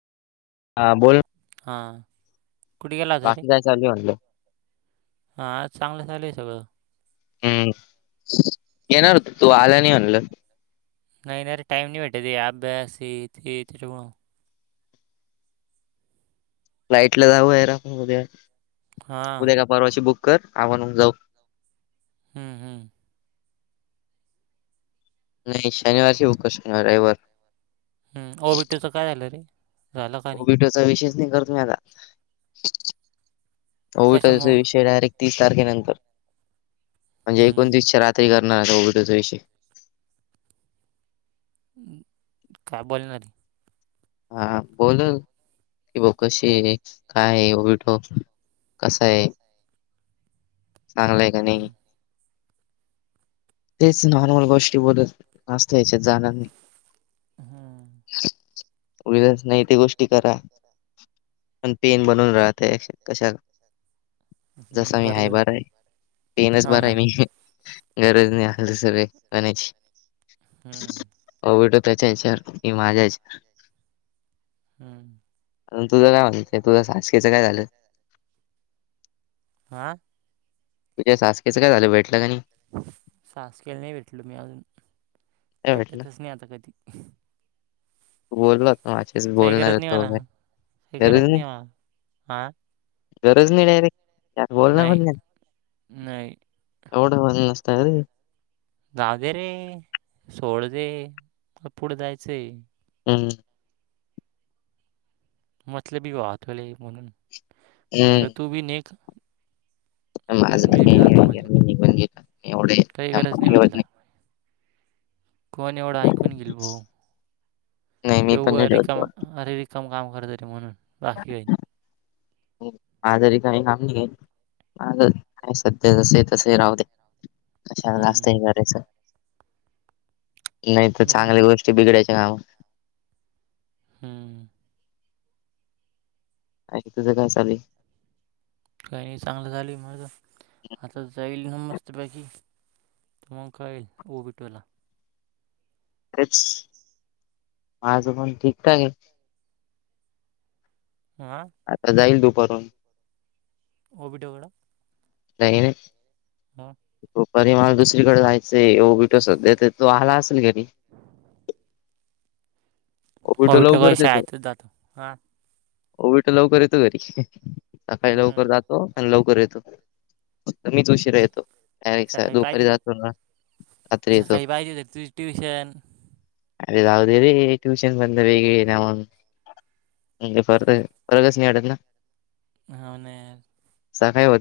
हा, बोलऽ [unintelligible] हा,, कुठ गेला हुता रे? बाकी काय चालू आहे म्हणलं [unintelligible] हा,, चांगलं चालूय सगळं. [unintelligible] हम्म,, येणार होत तू आला नाही मणलं? [unintelligible] नाही नाही रे,, टाइम नाही भेटत ये,, अभ्यास,, [unintelligible] फ्लाईट ला जाऊ आहे, उद्या ऽ [unintelligible] हां, [unintelligible] परवा दिशी बुक कर,, आवणून जाऊऽ [unintelligible] हम्म, हम्म. [unintelligible] नाही शनिवार ब कर शनिार रविवार. [unintelligible] हम्,, ओबीटीचं काय झालं रे? झालं का नाही? [unintelligible] ओबीटोचा विषयच नाही करत मी आता,, कशामुळं? विषय डायरेक्टऽ [unintelligible] तीस तारखेनंतर,, म्हणजे हं. एकोणतीसच्या रात्री करणारता ओघटीचा विषय. [unintelligible] काय बोल नार. [unintelligible] हा, बोलन. [unintelligible] कि ब कशी आहे? काय आहे? विटल कसा आय? [unintelligible] चांगलंय का नाही? हं. [unintelligible] तेच नॉर्मल गोष्टी बोलच. [unintelligible] त याच्यात जाणार नाही, हं, उगच नाही ते गोष्टी. [unintelligible] करा, पण पेन बनून राहत कशा? [unintelligible] हं. जसा मी आहेा बरोबर आहे. बराय,, पिनच हां बरा ना. आहे मी. [unintelligible] गरज नाही आली सगळे्,, म्हनायची. [unintelligible] हम्म, [unintelligible] हो वटो त्याच्या आहे, सर की माझा आहेच? [unintelligible] हम्म [unintelligible] तुझं काय म्हणयंय तुझं साक्षीचा काय झालं [unintelligible] हा. तुझ्या सासखेचंय झालं भेटलं का नाही. साासकेलं नाही भेटलो मी अजून नाही भेटलं. भेटतच नाही आता कधी. तू बोलता माझेच काही बोलणार गरज नाही तो मला. काही गर गरज ना. नाही मला. हां? गरज नाही नाही रे बोलणार पण नाही. नाही एवढं व नसतय रे. जाऊ दे रे सोड दे म पुढे जायचंय. हम्म. मतलबी वाहतले म्हणून म्हटल हं. तू बी नक. माझं तर म वगै म पण गेलं एवढे. काही गरज संपर्क नाही ठेवत म्हटलं. कोण एवढा ऐकून घेल भाो नाही ते मी पण उग नाही ठेवत एवढं. रिकामा चम काम करतरी म्हणून बाकी घईन. [inaudible] आजारी काही काम नाहीज सध्या जसे तसे राह दे आश्यांना जास्त हम्म हे करयचा नाही. नाही तर चांगल्या गोष्टी बिघडायच्या कामा हम्म. अ तुझं काय चालेल. काही नाही चांगलं झालं माझ आताच जाईल ना मस्त बाैकी. त मग कायळेल बिटोला माझ पण ठीकठाक आहे. हं. आता जाईल दुपारून. ओबिटो कड. नाहीईने. मग. तपरी मला दुसरीकडे जायचं ये बिटो सध्या ते तो आला असेल घरी ओबीतो ओबिटो काय लवकरच येतो. शाळेतच जातो हां ओबीतो लवकर येतो घरी सकाळी लवकर हम्म जातो. आणि लवकर येतो मीच उशरा येतो. सकाळी दुपारी पाहिजे जात रात्री येतो. सकाळी पाहिजे होते तुझी ट्युशन अरे जाऊदे रे. ट्यूशन बंद बेग ना फ फरगचत ना. हो न यार. सकाळी